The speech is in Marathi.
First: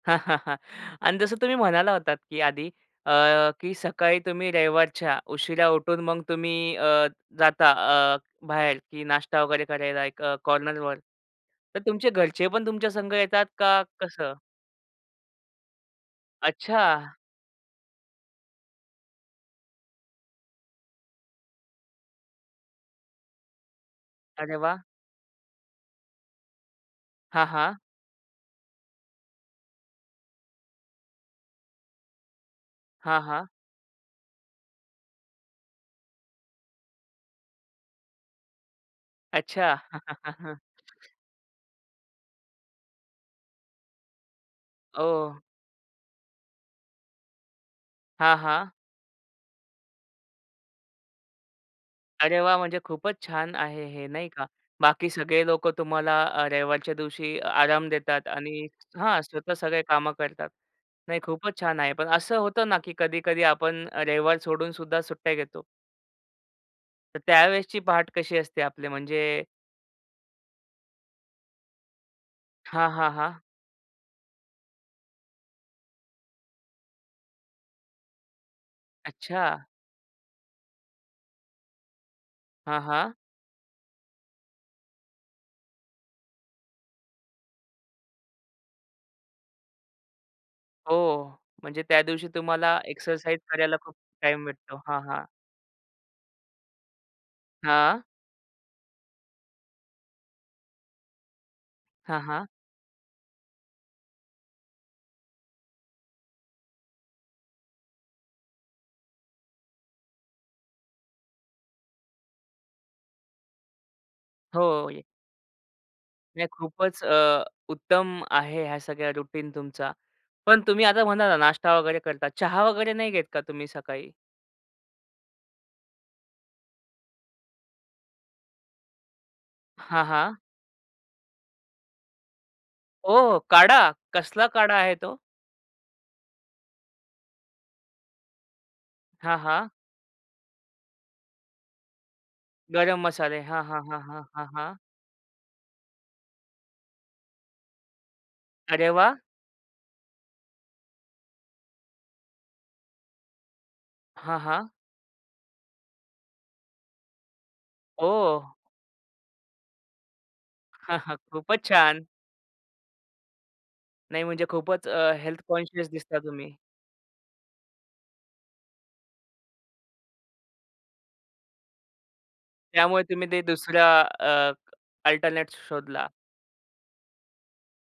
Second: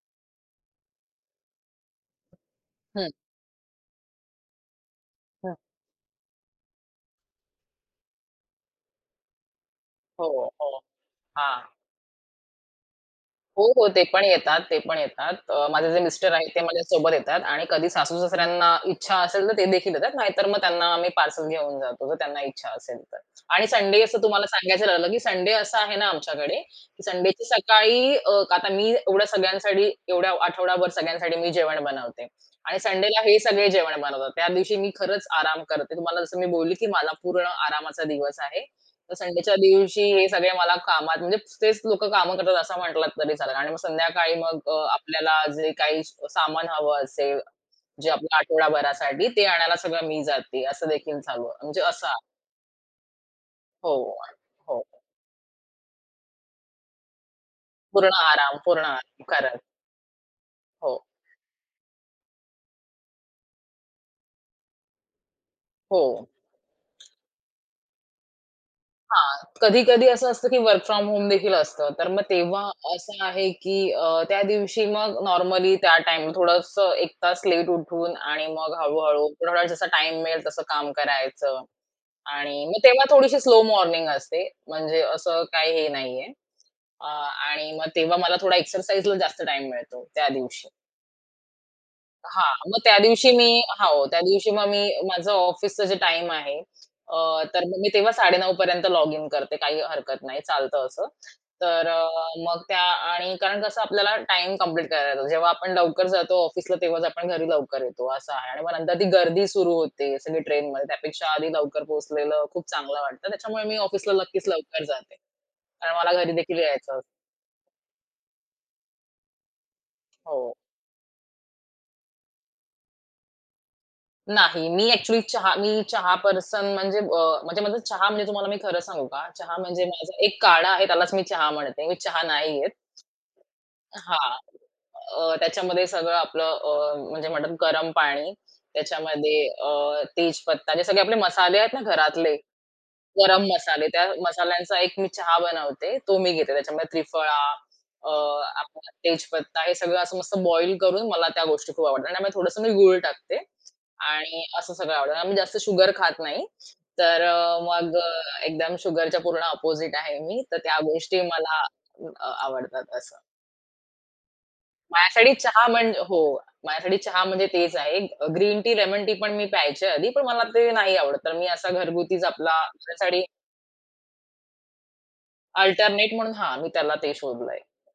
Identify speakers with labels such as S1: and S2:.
S1: आणि जसं तुम्ही म्हणाला होतात की आधी
S2: हं.
S1: अ, की सकाळी तुम्ही रविवारच्या
S2: हां.
S1: उशिरा उठून मग तुम्ही अ, जाता अ, बाहेर की नाश्ता वगैरे करायला एक अ,
S2: हो, हो.
S1: कॉर्नरवर.
S2: हां.
S1: तर तुमचे घरचे पण तुमच्या संग येतात,
S2: हो,
S1: का
S2: हो. ते पण
S1: कसं?
S2: येतात, ते पण येतात. अ, माझे जे मिस्टर आहेत ते माझ्यासोबत
S1: अच्छा.
S2: येतात आणि कधी सासू-सासऱ्यांना इच्छा असेल, तर तेदेखील येतात. नाहीतर मग त्यांना आम्ही पार्सल घेऊन जातो, तर त्यांना इच्छा असेल तर. आणि संडे असं तुम्हाला
S1: अरे वाह!
S2: सांगायचं राहिलं, की संडे असा आहे ना, आमच्याकडे संडेची
S1: हां, हां.
S2: सकाळी अ, आता मी एवढ्या सगळ्यांसाठी एवढ्या आठवडाभर सगळ्यांसाठी मी जेवण बनवते आणि संडेला
S1: हां,
S2: हे
S1: हां.
S2: सगळे जेवण बनवतात. त्या दिवशी मी खरंच आराम करते. तुम्हाला जसं मी बोलली की मला पूर्ण आरामाचा दिवस आहे, तर संडेच्या
S1: अच्छा.
S2: दिवशी हे सगळे मला कामात, म्हणजे तेच लोकं कामं करतात असं म्हंटलात तरी चालेल आणि मग संध्याकाळी मग अ, आपल्याला
S1: ओ.
S2: जे काही सामान हवं असेल, जे आपल्या
S1: हां, हां.
S2: आठवडाभरासाठी ते आणायला सगळं मी जाते असं देखील चालू आहे. म्हणजे असं
S1: अरे वाह! म्हणजे खूपच छान आहे हे,
S2: हो,
S1: नाही का.
S2: हो.
S1: बाकी सगळे लोकं तुम्हाला अ, रविवारच्या दिवशी आराम
S2: पूर्ण
S1: देतात
S2: आराम,
S1: आणि
S2: पूर्ण
S1: हां,
S2: आराम
S1: स्वतः
S2: करायचा.
S1: सगळे कामं करतात.
S2: हो.
S1: नाही, खूपच छान आहे, पण असं होतं ना, की कधी-कधी आपण रविवार सोडून सुद्धा सुट्ट्या घेतो.
S2: हो.
S1: तर त्यावेळेसची पहाट कशी असते आपली म्हणजे
S2: हां, कधी-कधी असं असतं की वर्क फ्रॉम होमदेखील असतं, तर मग तेव्हा
S1: हां, हां,
S2: असं
S1: हां.
S2: आहे की अ, त्या दिवशी मग नॉर्मली त्या टाईम थोडंस 1 तास लेट उठून आणि मग हळू-हळू थोडा
S1: अच्छा.
S2: जसा टाईम मिळेल, तसं काम करायचं आणि
S1: हां,
S2: मग तेव्हा
S1: हां.
S2: थोडीशी स्लो मॉर्निंग असते. म्हणजे असं काही हे नाहीये. अ, आणि मग तेव्हा मला थोडा एक्सरसाइजला जास्त टाईम मिळतो त्या दिवशी.
S1: ओ,. म्हणजे त्या दिवशी
S2: हां.
S1: तुम्हाला
S2: मग त्यादिवशी
S1: एक्सरसाइज
S2: मी
S1: करायला खूप
S2: हो, त्या
S1: टाईम
S2: दिवशी मग
S1: भेटतो.
S2: मी
S1: हां, हां.
S2: माझं ऑफिसचं जे टाईम आहे, अ, तर मग मी
S1: हां.
S2: तेव्हा 9:30 पर्यंत लॉगिन करते, काही हरकत नाही, चालतं असं. तर अ,
S1: हां, हां.
S2: मग त्या आणि कारण कसं आपल्याला टाईम कंप्लीट करायला येतो. जेव्हा आपण लवकर जातो ऑफिसला तेव्हाच आपण घरी लवकर येतो असं आहे आणि मग नंतर ती गर्दी सुरू होते सगळी ट्रेनमध्ये. त्यापेक्षा आधी लवकर पोहोचलेलं खूप चांगलं वाटतं, त्याच्यामुळे मी ऑफिसला नक्कीच लवकर
S1: हो. ये
S2: जाते. कारण मला
S1: नाही
S2: घरीदेखील यायचं असतं.
S1: खूपच अ, उत्तम आहे ह्या सगळ्या रुटीन तुमचा.
S2: हो.
S1: पण तुम्ही आता म्हणाला ना, नाष्टा वगैरे करता. चहा वगैरे नाही घेत का तुम्ही सकाळी?
S2: नाही. मी अ‍ॅक्चुअली चहा मी चहा पर्सन म्हणजे अ, म्हणजे माझा चहा म्हणजे तुम्हाला मी खरं सांगू का, चहा म्हणजे
S1: हां,
S2: माझा
S1: हां.
S2: एक काढा आहे. त्यालाच मी चहा म्हणते, मी चहा नाही घेत.
S1: ओ काढा!
S2: हां.
S1: कसला काढा आहे तो?
S2: अ, त्याच्यामध्ये सगळं आपलं अ, म्हणजे म्हणतात गरम पाणी,
S1: हां,
S2: त्याच्यामध्ये
S1: हां.
S2: अ, तेजपत्ता, जे सगळे आपले मसाले आहेत ना, घरातले,
S1: गरम मसाले,
S2: गरम
S1: हां, हां,
S2: मसाले
S1: हां,
S2: त्या
S1: हां, हां, हां.
S2: मसाल्यांचा एक मी चहा बनवते, तो मी घेते. त्याच्यामध्ये त्रिफळा, अ,
S1: अरे
S2: आपला
S1: वाह!
S2: तेजपत्ता हे सगळं असं मस्त बॉईल करून मला त्या गोष्टी खूप आवडतात आणि त्यामुळे थोडंसं मी गूळ टाकते
S1: हां,
S2: आणि
S1: हां.
S2: असं सगळं आवडतं. आम्ही जास्त शुगर खात नाही. तर अ, मग अ,
S1: ओह!
S2: एकदम शुगरच्या पूर्ण अपोझिट आहे मी तर त्या गोष्टी
S1: खूपच
S2: मला
S1: छान!
S2: अ, आवडतात असं.
S1: नाही म्हणजे खूपच अ,
S2: माझ्यासाठी
S1: हेल्थ
S2: चहा
S1: कॉन्शियस
S2: म्हणजे
S1: दिसता
S2: हो.
S1: तुम्ही.
S2: माझ्यासाठी चहा म्हणजे तेच आहे. अ, ग्रीन टी, लेमन टी पण मी प्यायचे आधी, पण मला ते नाही आवडत. तर मी असा घरगुतीच आपला
S1: त्यामुळे तुम्ही
S2: [unintelligible]
S1: ते दुसऱ्या अ, अल्टरनेट शोधला.
S2: अल्टरनेट म्हणून हां, मी त्याला ते शोधलंय.